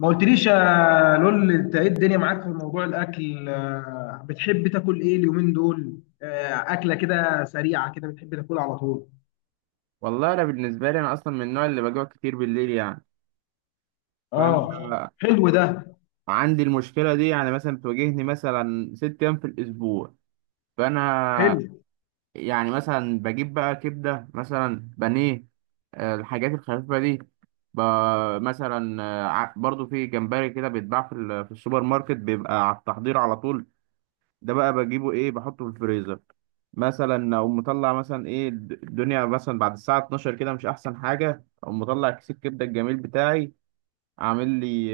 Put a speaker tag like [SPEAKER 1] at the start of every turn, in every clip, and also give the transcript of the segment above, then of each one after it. [SPEAKER 1] ما قلتليش يا لول، انت ايه الدنيا معاك في موضوع الاكل؟ بتحب تاكل ايه اليومين دول؟ اكله كده سريعه كده بتحب تاكلها على طول؟
[SPEAKER 2] والله انا بالنسبه لي انا اصلا من النوع اللي بجوع كتير بالليل يعني، فانا
[SPEAKER 1] اه، حلو ده.
[SPEAKER 2] عندي المشكله دي يعني مثلا بتواجهني مثلا 6 ايام في الاسبوع. فانا
[SPEAKER 1] حلو
[SPEAKER 2] يعني مثلا بجيب بقى كبده مثلا بانيه، الحاجات الخفيفه دي، ب- مثلا برضو في جمبري كده بيتباع في السوبر ماركت بيبقى على التحضير على طول. ده بقى بجيبه ايه، بحطه في الفريزر مثلا. او مطلع مثلا ايه الدنيا مثلا بعد الساعه 12 كده مش احسن حاجه، او مطلع كيس الكبده الجميل بتاعي عامل لي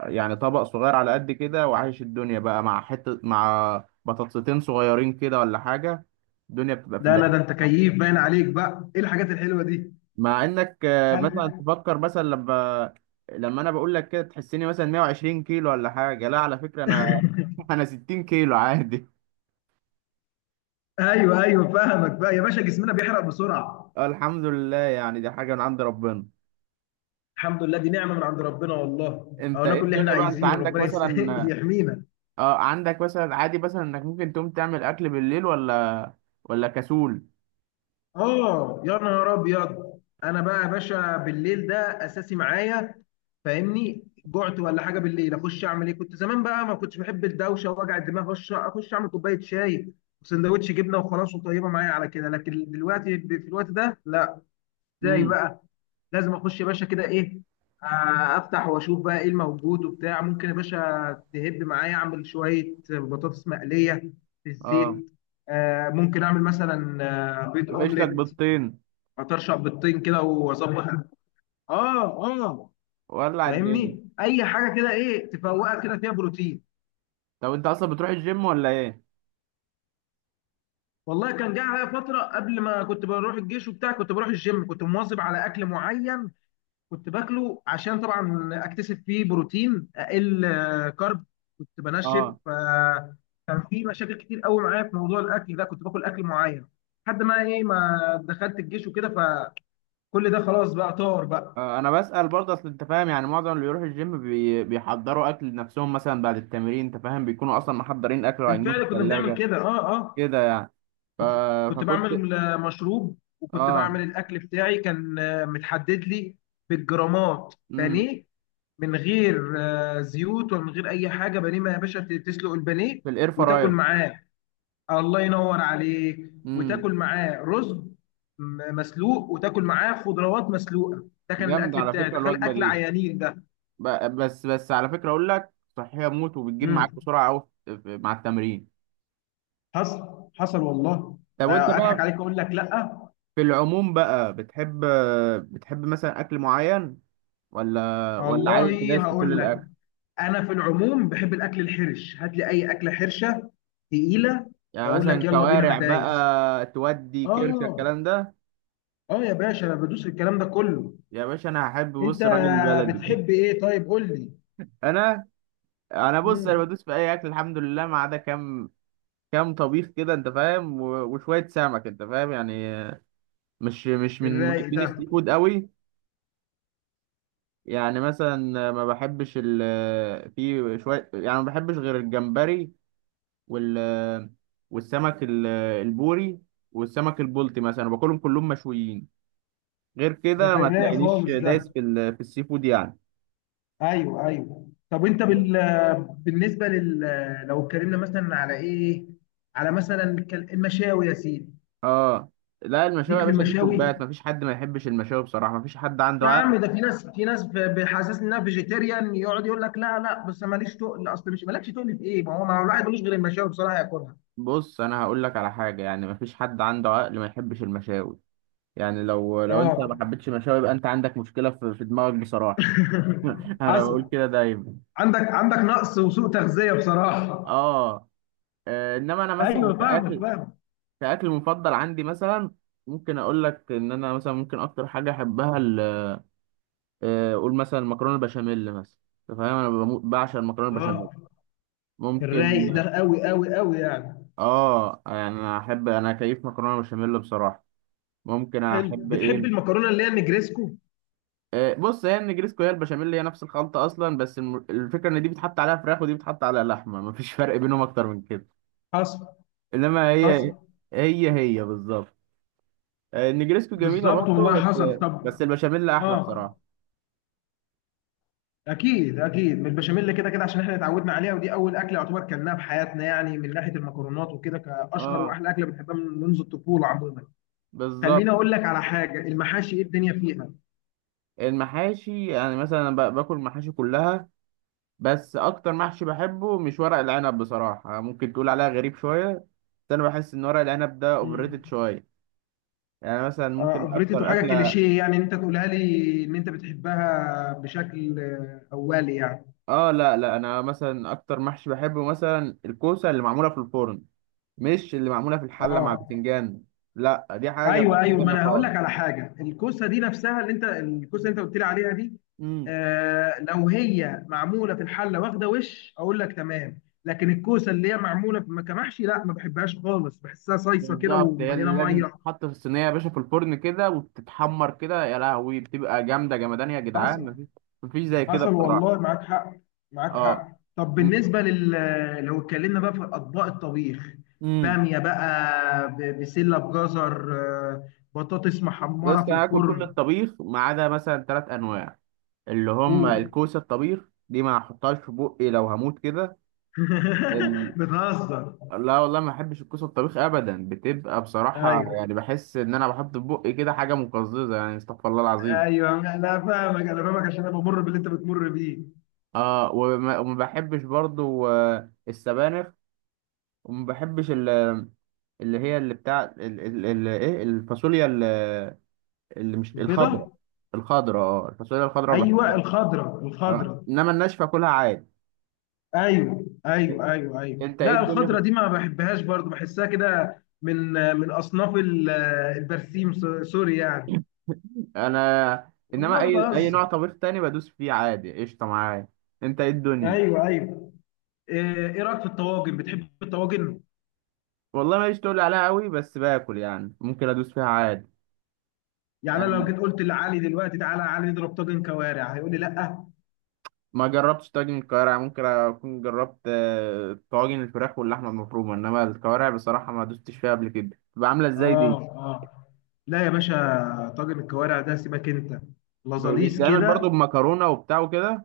[SPEAKER 2] يعني طبق صغير على قد كده، وعايش الدنيا بقى مع حته مع بطاطستين صغيرين كده ولا حاجه. الدنيا بتبقى في
[SPEAKER 1] لا،
[SPEAKER 2] اللذيذ.
[SPEAKER 1] ده انت كيف باين عليك بقى، ايه الحاجات الحلوه دي؟
[SPEAKER 2] مع انك
[SPEAKER 1] خل...
[SPEAKER 2] مثلا تفكر مثلا لما انا بقول لك كده تحسني مثلا 120 كيلو ولا حاجه، لا على فكره انا انا 60 كيلو عادي.
[SPEAKER 1] ايوه ايوه، فاهمك بقى يا باشا، جسمنا بيحرق بسرعه.
[SPEAKER 2] اه الحمد لله، يعني دي حاجة من عند ربنا.
[SPEAKER 1] الحمد لله، دي نعمه من عند ربنا، والله او
[SPEAKER 2] انت
[SPEAKER 1] ناكل
[SPEAKER 2] ايه
[SPEAKER 1] اللي احنا
[SPEAKER 2] الدنيا بقى؟ انت
[SPEAKER 1] عايزينه
[SPEAKER 2] عندك
[SPEAKER 1] ربنا
[SPEAKER 2] مثلا
[SPEAKER 1] يحمينا.
[SPEAKER 2] اه عندك مثلا عادي مثلا انك ممكن تقوم تعمل اكل بالليل ولا كسول؟
[SPEAKER 1] اه يا نهار ابيض، انا بقى يا باشا بالليل ده اساسي معايا. فاهمني، جعت ولا حاجه بالليل اخش اعمل ايه؟ كنت زمان بقى ما كنتش بحب الدوشه ووجع الدماغ، اخش اعمل كوبايه شاي وسندوتش جبنه وخلاص، وطيبه معايا على كده. لكن دلوقتي في الوقت ده لا. ازاي
[SPEAKER 2] امم
[SPEAKER 1] بقى؟ لازم اخش يا باشا كده، ايه؟ افتح واشوف بقى ايه الموجود وبتاع، ممكن يا باشا تهب معايا اعمل شويه بطاطس مقليه في
[SPEAKER 2] اه.
[SPEAKER 1] الزيت. ممكن اعمل مثلا بيض
[SPEAKER 2] يفقش لك
[SPEAKER 1] اومليت،
[SPEAKER 2] بيضتين.
[SPEAKER 1] اطرشق بيضتين كده واظبط. اه اه،
[SPEAKER 2] ولع الدنيا.
[SPEAKER 1] فاهمني اي حاجه كده، ايه تفوقك كده فيها بروتين.
[SPEAKER 2] طب انت اصلا بتروح الجيم ولا ايه؟
[SPEAKER 1] والله كان جه عليا فتره قبل، ما كنت بروح الجيش وبتاع، كنت بروح الجيم، كنت مواظب على اكل معين. كنت باكله عشان طبعا اكتسب فيه بروتين، اقل كارب. كنت بنشف.
[SPEAKER 2] اه
[SPEAKER 1] كان في مشاكل كتير قوي معايا في موضوع الاكل ده، كنت باكل اكل معين لحد ما ايه، ما دخلت الجيش وكده، فكل ده خلاص بقى طار بقى.
[SPEAKER 2] اه، انا بسأل برضه، اصل انت فاهم يعني معظم اللي بيروح الجيم بيحضروا اكل لنفسهم مثلا بعد التمرين. انت فاهم بيكونوا اصلا محضرين اكل وعينوه في
[SPEAKER 1] بالفعل كنا بنعمل
[SPEAKER 2] الثلاجة
[SPEAKER 1] كده، اه اه.
[SPEAKER 2] كده يعني. ف...
[SPEAKER 1] كنت
[SPEAKER 2] فكنت
[SPEAKER 1] بعمل مشروب، وكنت
[SPEAKER 2] اه
[SPEAKER 1] بعمل الاكل بتاعي، كان متحدد لي بالجرامات
[SPEAKER 2] امم
[SPEAKER 1] بانيه، من غير زيوت ومن غير اي حاجه. بانيه ما يا باشا تسلق البانيه
[SPEAKER 2] في الاير
[SPEAKER 1] وتاكل
[SPEAKER 2] فراير.
[SPEAKER 1] معاه. الله ينور عليك،
[SPEAKER 2] امم
[SPEAKER 1] وتاكل معاه رز مسلوق، وتاكل معاه خضروات مسلوقه. ده كان
[SPEAKER 2] جامدة
[SPEAKER 1] الاكل
[SPEAKER 2] على
[SPEAKER 1] بتاعي،
[SPEAKER 2] فكرة
[SPEAKER 1] تخيل
[SPEAKER 2] الوجبة
[SPEAKER 1] اكل
[SPEAKER 2] دي.
[SPEAKER 1] عيانين ده.
[SPEAKER 2] بس على فكرة أقول لك، صحية موت وبتجيب معاك
[SPEAKER 1] امم
[SPEAKER 2] بسرعة أوي مع التمرين.
[SPEAKER 1] حصل حصل والله.
[SPEAKER 2] طب وأنت
[SPEAKER 1] اضحك
[SPEAKER 2] بقى
[SPEAKER 1] عليك اقول لك لا.
[SPEAKER 2] في العموم بقى بتحب مثلا أكل معين ولا عادي؟ أنت
[SPEAKER 1] والله
[SPEAKER 2] دايس في كل
[SPEAKER 1] هقول لك،
[SPEAKER 2] الأكل؟
[SPEAKER 1] انا في العموم بحب الاكل الحرش، هات لي اي اكله حرشه تقيله،
[SPEAKER 2] يعني
[SPEAKER 1] اقول
[SPEAKER 2] مثلا
[SPEAKER 1] لك يلا بينا، انا
[SPEAKER 2] كوارع
[SPEAKER 1] دايس.
[SPEAKER 2] بقى تودي كرشة
[SPEAKER 1] اه
[SPEAKER 2] الكلام ده؟
[SPEAKER 1] اه يا باشا، انا بدوس في الكلام ده كله.
[SPEAKER 2] يا باشا أنا هحب
[SPEAKER 1] انت
[SPEAKER 2] بص الراجل البلدي.
[SPEAKER 1] بتحب ايه؟ طيب قول لي.
[SPEAKER 2] أنا أنا بص، أنا
[SPEAKER 1] امم
[SPEAKER 2] بدوس في أي أكل الحمد لله، ما عدا كام طبيخ كده أنت فاهم، وشوية سمك أنت فاهم يعني. مش من
[SPEAKER 1] الرايق
[SPEAKER 2] محبين
[SPEAKER 1] ده،
[SPEAKER 2] السي فود قوي، يعني مثلا ما بحبش في شوية، يعني ما بحبش غير الجمبري وال والسمك البوري والسمك البلطي مثلا، باكلهم كلهم مشويين. غير
[SPEAKER 1] ده
[SPEAKER 2] كده
[SPEAKER 1] في
[SPEAKER 2] ما
[SPEAKER 1] الرايق
[SPEAKER 2] تلاقينيش
[SPEAKER 1] خالص ده.
[SPEAKER 2] دايس في السي فود يعني.
[SPEAKER 1] ايوه ايوه. طب انت بالنسبه لل، لو اتكلمنا مثلا على ايه، على مثلا المشاوي يا سيدي.
[SPEAKER 2] اه. لا المشاوي
[SPEAKER 1] ليك
[SPEAKER 2] يا
[SPEAKER 1] في
[SPEAKER 2] باشا دي توبات،
[SPEAKER 1] المشاوي
[SPEAKER 2] مفيش حد ما يحبش المشاوي بصراحة، مفيش حد عنده
[SPEAKER 1] يا
[SPEAKER 2] عقل.
[SPEAKER 1] عم؟ ده في ناس، بيحسسني انها فيجيتيريان، يقعد يقول لك لا لا بس ماليش تقل، اصل مش مالكش تقل في ايه؟ ما هو، الواحد ملوش غير المشاوي بصراحه ياكلها.
[SPEAKER 2] بص انا هقول لك على حاجة، يعني مفيش حد عنده عقل ما يحبش المشاوي، يعني لو انت ما
[SPEAKER 1] اه
[SPEAKER 2] حبيتش المشاوي يبقى انت عندك مشكلة في دماغك بصراحة. انا
[SPEAKER 1] حصل.
[SPEAKER 2] بقول كده دايما.
[SPEAKER 1] عندك نقص وسوء تغذيه
[SPEAKER 2] اه
[SPEAKER 1] بصراحه.
[SPEAKER 2] انما انا مثلا
[SPEAKER 1] ايوه فاهمك،
[SPEAKER 2] كاكل،
[SPEAKER 1] فاهم.
[SPEAKER 2] مفضل عندي مثلا، ممكن اقول لك ان انا مثلا ممكن اكتر حاجه احبها اقول مثلا مكرونه البشاميل مثلا. انت فاهم، انا بعشق المكرونه البشاميل.
[SPEAKER 1] اه
[SPEAKER 2] ممكن
[SPEAKER 1] الرايق ده قوي قوي قوي يعني.
[SPEAKER 2] اه يعني انا احب، انا كيف مكرونه بشاميل بصراحه. ممكن
[SPEAKER 1] حلو،
[SPEAKER 2] احب
[SPEAKER 1] بتحب
[SPEAKER 2] ايه؟
[SPEAKER 1] المكرونه اللي هي نجريسكو؟
[SPEAKER 2] بص، هي النجريسكو هي البشاميل، هي نفس الخلطه اصلا، بس الفكره ان دي بتحط عليها فراخ ودي بتحط عليها لحمه، مفيش فرق بينهم اكتر من كده.
[SPEAKER 1] حصل
[SPEAKER 2] انما
[SPEAKER 1] حصل.
[SPEAKER 2] هي هي هي بالظبط. النجريسكو جميلة
[SPEAKER 1] بالظبط
[SPEAKER 2] برضه
[SPEAKER 1] والله،
[SPEAKER 2] بس،
[SPEAKER 1] حصل طب.
[SPEAKER 2] بس البشاميل أحلى
[SPEAKER 1] اه،
[SPEAKER 2] بصراحة.
[SPEAKER 1] اكيد اكيد من البشاميل كده كده، عشان احنا اتعودنا عليها، ودي اول اكله يعتبر كلناها في حياتنا يعني، من ناحيه المكرونات وكده، كاشهر
[SPEAKER 2] اه،
[SPEAKER 1] واحلى اكله بنحبها من منذ الطفوله عموما. خليني
[SPEAKER 2] بالظبط.
[SPEAKER 1] اقول لك على حاجه، المحاشي ايه الدنيا فيها؟
[SPEAKER 2] المحاشي يعني مثلا، أنا باكل المحاشي كلها. بس أكتر محشي بحبه مش ورق العنب بصراحة، ممكن تقول عليها غريب شوية. بس أنا بحس إن ورق العنب ده أوفر
[SPEAKER 1] مم.
[SPEAKER 2] ريتد شوية. يعني مثلا ممكن
[SPEAKER 1] افريتو
[SPEAKER 2] أكتر
[SPEAKER 1] حاجه
[SPEAKER 2] أكلة
[SPEAKER 1] كليشيه يعني، إن انت تقولها لي ان انت بتحبها بشكل اولي يعني.
[SPEAKER 2] اه، لا أنا مثلا أكتر محشي بحبه مثلا الكوسة اللي معمولة في الفرن، مش اللي معمولة في الحلة مع
[SPEAKER 1] اه،
[SPEAKER 2] البتنجان. لا، دي حاجة ودي
[SPEAKER 1] ايوه
[SPEAKER 2] حاجة
[SPEAKER 1] ايوه، ما
[SPEAKER 2] تانية
[SPEAKER 1] انا هقول
[SPEAKER 2] خالص.
[SPEAKER 1] لك على حاجه، الكوسه دي نفسها اللي انت، الكوسه اللي انت قلت لي عليها دي. آه لو هي معموله في الحله واخده وش اقول لك تمام، لكن الكوسه اللي هي معموله في كمحشي لا، ما بحبهاش خالص، بحسها صيصه كده
[SPEAKER 2] بالظبط، هي اللي
[SPEAKER 1] ومليانه
[SPEAKER 2] لازم
[SPEAKER 1] ميه.
[SPEAKER 2] تتحط في الصينيه يا باشا في الفرن كده وتتحمر كده. يا لهوي بتبقى جامده جمدان يا جدعان،
[SPEAKER 1] حصل.
[SPEAKER 2] مفيش زي كده
[SPEAKER 1] حصل
[SPEAKER 2] بصراحه.
[SPEAKER 1] والله، معاك حق، معاك
[SPEAKER 2] اه.
[SPEAKER 1] حق. طب بالنسبه لل، لو اتكلمنا بقى في اطباق الطبيخ،
[SPEAKER 2] امم
[SPEAKER 1] باميه بقى، بسله بجزر، بطاطس
[SPEAKER 2] بس
[SPEAKER 1] محمره في
[SPEAKER 2] كان هاكل كل
[SPEAKER 1] الفرن.
[SPEAKER 2] الطبيخ ما عدا مثلا 3 انواع، اللي هم
[SPEAKER 1] قول.
[SPEAKER 2] الكوسه الطبيخ دي ما احطهاش في بقي لو هموت كده. ال...
[SPEAKER 1] بتهزر.
[SPEAKER 2] لا والله ما احبش الكوسه الطبيخ ابدا، بتبقى بصراحه،
[SPEAKER 1] ايوه
[SPEAKER 2] يعني بحس ان انا بحط في بقي كده حاجه مقززه، يعني استغفر الله العظيم.
[SPEAKER 1] ايوه، لا فاهمك، انا فاهمك عشان انا بمر باللي انت بتمر بيه.
[SPEAKER 2] اه، وما بحبش برضو السبانخ. وما بحبش اللي هي اللي بتاع ايه الفاصوليا اللي مش الخضراء،
[SPEAKER 1] البيضه.
[SPEAKER 2] الخضراء. اه الفاصوليا الخضراء
[SPEAKER 1] ايوه
[SPEAKER 2] بحبها،
[SPEAKER 1] الخضره
[SPEAKER 2] اه.
[SPEAKER 1] الخضره.
[SPEAKER 2] انما الناشفه كلها عادي.
[SPEAKER 1] ايوه ايوه ايوه ايوه
[SPEAKER 2] انت ايه
[SPEAKER 1] لا،
[SPEAKER 2] الدنيا
[SPEAKER 1] الخضره دي ما بحبهاش برضو، بحسها كده من، اصناف البرسيم، سوري يعني.
[SPEAKER 2] انا، انما
[SPEAKER 1] والله ما
[SPEAKER 2] اي نوع
[SPEAKER 1] بهزر.
[SPEAKER 2] طبيخ تاني بدوس فيه عادي، قشطه معايا. انت ايه الدنيا.
[SPEAKER 1] ايوه ايوه. ايه، رايك في الطواجن؟ بتحب الطواجن؟
[SPEAKER 2] والله ماليش تقول عليها قوي، بس باكل يعني ممكن ادوس فيها عادي.
[SPEAKER 1] يعني انا لو
[SPEAKER 2] يعني
[SPEAKER 1] جيت قلت لعلي دلوقتي تعالى يا علي نضرب طاجن كوارع، هيقول لي لا.
[SPEAKER 2] ما جربتش طاجن الكوارع. ممكن اكون جربت طواجن الفراخ واللحمه المفرومه، انما الكوارع بصراحه ما دوستش فيها قبل كده. بتبقى عامله ازاي
[SPEAKER 1] اه
[SPEAKER 2] دي؟
[SPEAKER 1] اه، لا يا باشا، طاجن الكوارع ده سيبك انت، لازاليس
[SPEAKER 2] بيتعمل برضو
[SPEAKER 1] كده.
[SPEAKER 2] بمكرونه وبتاع وكده؟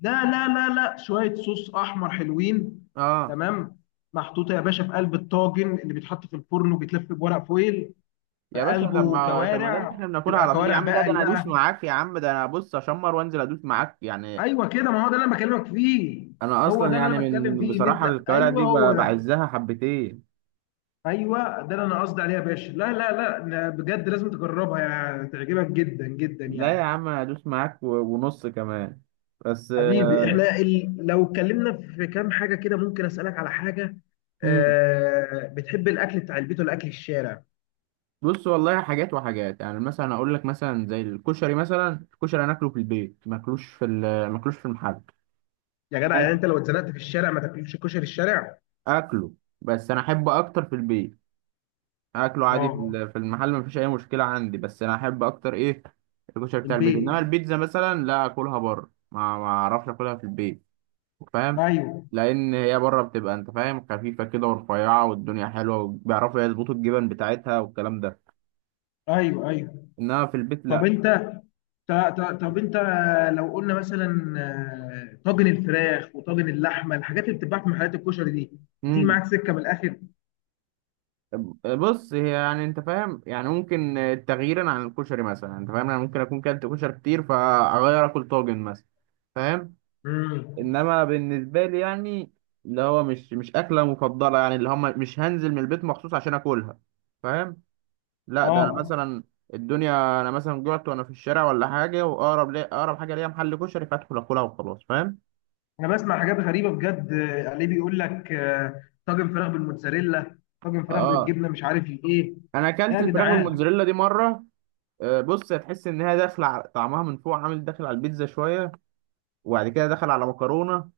[SPEAKER 1] لا لا لا لا، شوية صوص أحمر حلوين.
[SPEAKER 2] اه
[SPEAKER 1] تمام، محطوطة يا باشا في قلب الطاجن اللي بيتحط في الفرن وبيتلف بورق فويل. في
[SPEAKER 2] يا باشا، طب
[SPEAKER 1] قلبه
[SPEAKER 2] ما طب ما ده اللي
[SPEAKER 1] كوارع،
[SPEAKER 2] احنا بناكلها
[SPEAKER 1] بتبقى
[SPEAKER 2] على طول يا
[SPEAKER 1] كوارع
[SPEAKER 2] عم. لا ده
[SPEAKER 1] بقري
[SPEAKER 2] انا ادوس
[SPEAKER 1] بقى.
[SPEAKER 2] معاك يا عم، ده انا بص اشمر وانزل ادوس معاك يعني.
[SPEAKER 1] أيوه كده، ما هو ده اللي أنا بكلمك فيه،
[SPEAKER 2] انا
[SPEAKER 1] هو
[SPEAKER 2] اصلا
[SPEAKER 1] ده اللي
[SPEAKER 2] يعني
[SPEAKER 1] أنا بتكلم
[SPEAKER 2] من
[SPEAKER 1] فيه، إن
[SPEAKER 2] بصراحه
[SPEAKER 1] أنت
[SPEAKER 2] الكوارع
[SPEAKER 1] أيوه
[SPEAKER 2] دي
[SPEAKER 1] هو ده،
[SPEAKER 2] بعزها حبتين.
[SPEAKER 1] أيوه ده اللي أنا قصدي عليه يا باشا. لا لا لا لا، بجد لازم تجربها، يعني تعجبك جدا جدا
[SPEAKER 2] لا يا
[SPEAKER 1] يعني.
[SPEAKER 2] عم انا ادوس معاك ونص كمان. بس
[SPEAKER 1] حبيبي، احنا لو اتكلمنا في كام حاجة كده، ممكن اسألك على حاجة؟
[SPEAKER 2] مم.
[SPEAKER 1] بتحب الأكل بتاع البيت ولا أكل الشارع؟
[SPEAKER 2] بص والله حاجات وحاجات يعني، مثلا اقول لك مثلا زي الكشري مثلا. الكشري انا اكله في البيت، ماكلوش ماكلوش في المحل.
[SPEAKER 1] يا جدع، يعني
[SPEAKER 2] بس
[SPEAKER 1] أنت لو اتزنقت في الشارع ما تاكلش كشري الشارع؟
[SPEAKER 2] اكله. بس انا احبه اكتر في البيت. اكله عادي
[SPEAKER 1] اه،
[SPEAKER 2] في المحل، مفيش اي مشكله عندي، بس انا احب اكتر ايه الكشري بتاع البيت.
[SPEAKER 1] البيت.
[SPEAKER 2] انما البيتزا مثلا لا، اكلها بره، ما اعرفش اكلها في البيت فاهم.
[SPEAKER 1] ايوه
[SPEAKER 2] لان هي بره بتبقى انت فاهم خفيفه كده ورفيعه والدنيا حلوه وبيعرفوا يظبطوا الجبن بتاعتها والكلام ده،
[SPEAKER 1] ايوه ايوه.
[SPEAKER 2] انما في البيت
[SPEAKER 1] طب
[SPEAKER 2] لا.
[SPEAKER 1] انت ط- طب انت لو قلنا مثلا طاجن الفراخ وطاجن اللحمه، الحاجات اللي بتتباع في محلات الكشري دي، بتيجي
[SPEAKER 2] امم
[SPEAKER 1] معاك سكه من الاخر؟
[SPEAKER 2] بص هي يعني انت فاهم، يعني ممكن تغييرا عن الكشري مثلا انت فاهم، انا ممكن اكون كلت كشري كتير فاغير اكل طاجن مثلا، فاهم.
[SPEAKER 1] امم
[SPEAKER 2] انما بالنسبه لي يعني، اللي هو مش اكله مفضله يعني، اللي هم مش هنزل من البيت مخصوص عشان اكلها فاهم. لا ده انا
[SPEAKER 1] اه،
[SPEAKER 2] مثلا الدنيا، انا مثلا جعت وانا في الشارع ولا حاجه واقرب لي اقرب حاجه ليا محل كشري فادخل اكلها وخلاص فاهم.
[SPEAKER 1] انا بسمع حاجات غريبه بجد، عليه بيقول لك طاجن فراخ بالموتزاريلا، طاجن فراخ
[SPEAKER 2] اه
[SPEAKER 1] بالجبنه، مش عارف ايه.
[SPEAKER 2] انا اكلت
[SPEAKER 1] يا
[SPEAKER 2] الفراخ
[SPEAKER 1] جدعان
[SPEAKER 2] بالموتزاريلا دي مره. بص هتحس انها طعمها من فوق عامل داخل على البيتزا شويه، وبعد كده دخل على مكرونه،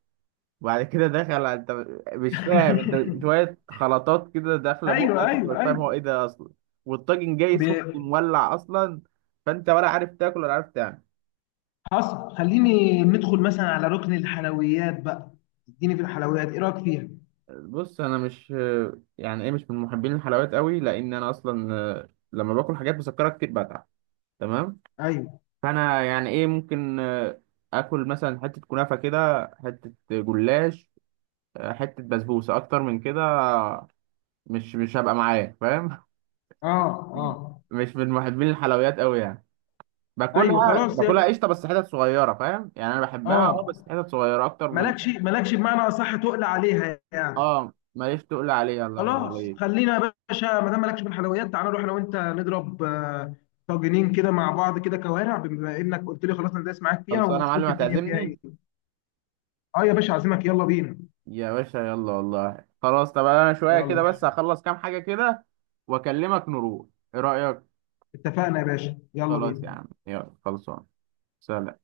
[SPEAKER 2] وبعد كده دخل، انت مش فاهم، انت شويه خلطات كده داخله بقك،
[SPEAKER 1] ايوه
[SPEAKER 2] انت
[SPEAKER 1] ايوه
[SPEAKER 2] مش فاهم
[SPEAKER 1] ايوه.
[SPEAKER 2] هو ايه ده اصلا. والطاجن جاي
[SPEAKER 1] ب-
[SPEAKER 2] سخن مولع اصلا، فانت ولا عارف تاكل ولا عارف تعمل.
[SPEAKER 1] حصل، خليني ندخل مثلا على ركن الحلويات بقى، اديني في الحلويات ايه رايك فيها؟
[SPEAKER 2] بص انا مش، يعني ايه، مش من محبين الحلويات قوي، لان انا اصلا لما باكل حاجات مسكره كتير بتعب، تمام.
[SPEAKER 1] ايوه.
[SPEAKER 2] فانا يعني ايه ممكن اكل مثلا حته كنافه كده، حته جلاش، حته بسبوسه، اكتر من كده مش هبقى معايا فاهم.
[SPEAKER 1] اه اه.
[SPEAKER 2] مش من محبين الحلويات قوي يعني.
[SPEAKER 1] ايوه
[SPEAKER 2] باكلها
[SPEAKER 1] خلاص يا،
[SPEAKER 2] قشطه بس حتت صغيره فاهم يعني. انا بحبها اه
[SPEAKER 1] اه،
[SPEAKER 2] بس حتت صغيره اكتر من،
[SPEAKER 1] مالكش بمعنى اصح، تقل عليها يعني.
[SPEAKER 2] اه ماليش تقول عليها. الله ينور
[SPEAKER 1] خلاص،
[SPEAKER 2] عليك.
[SPEAKER 1] خلينا يا باشا ما دام مالكش في الحلويات، تعالى نروح انا وانت نضرب طاجنين كده مع بعض كده كوارع، بما انك قلت لي خلاص انا دايس معاك فيها،
[SPEAKER 2] خلصانه يا معلم
[SPEAKER 1] ونشوف الدنيا فيها ايه.
[SPEAKER 2] هتعزمني؟
[SPEAKER 1] اه يا باشا، عازمك، يلا بينا.
[SPEAKER 2] يا باشا يلا والله خلاص. طب انا شويه
[SPEAKER 1] يلا.
[SPEAKER 2] كده بس هخلص كام حاجه كده واكلمك نروح. ايه رايك؟
[SPEAKER 1] اتفقنا يا باشا، يلا
[SPEAKER 2] خلاص
[SPEAKER 1] بينا.
[SPEAKER 2] يا عم يلا خلصان. سلام.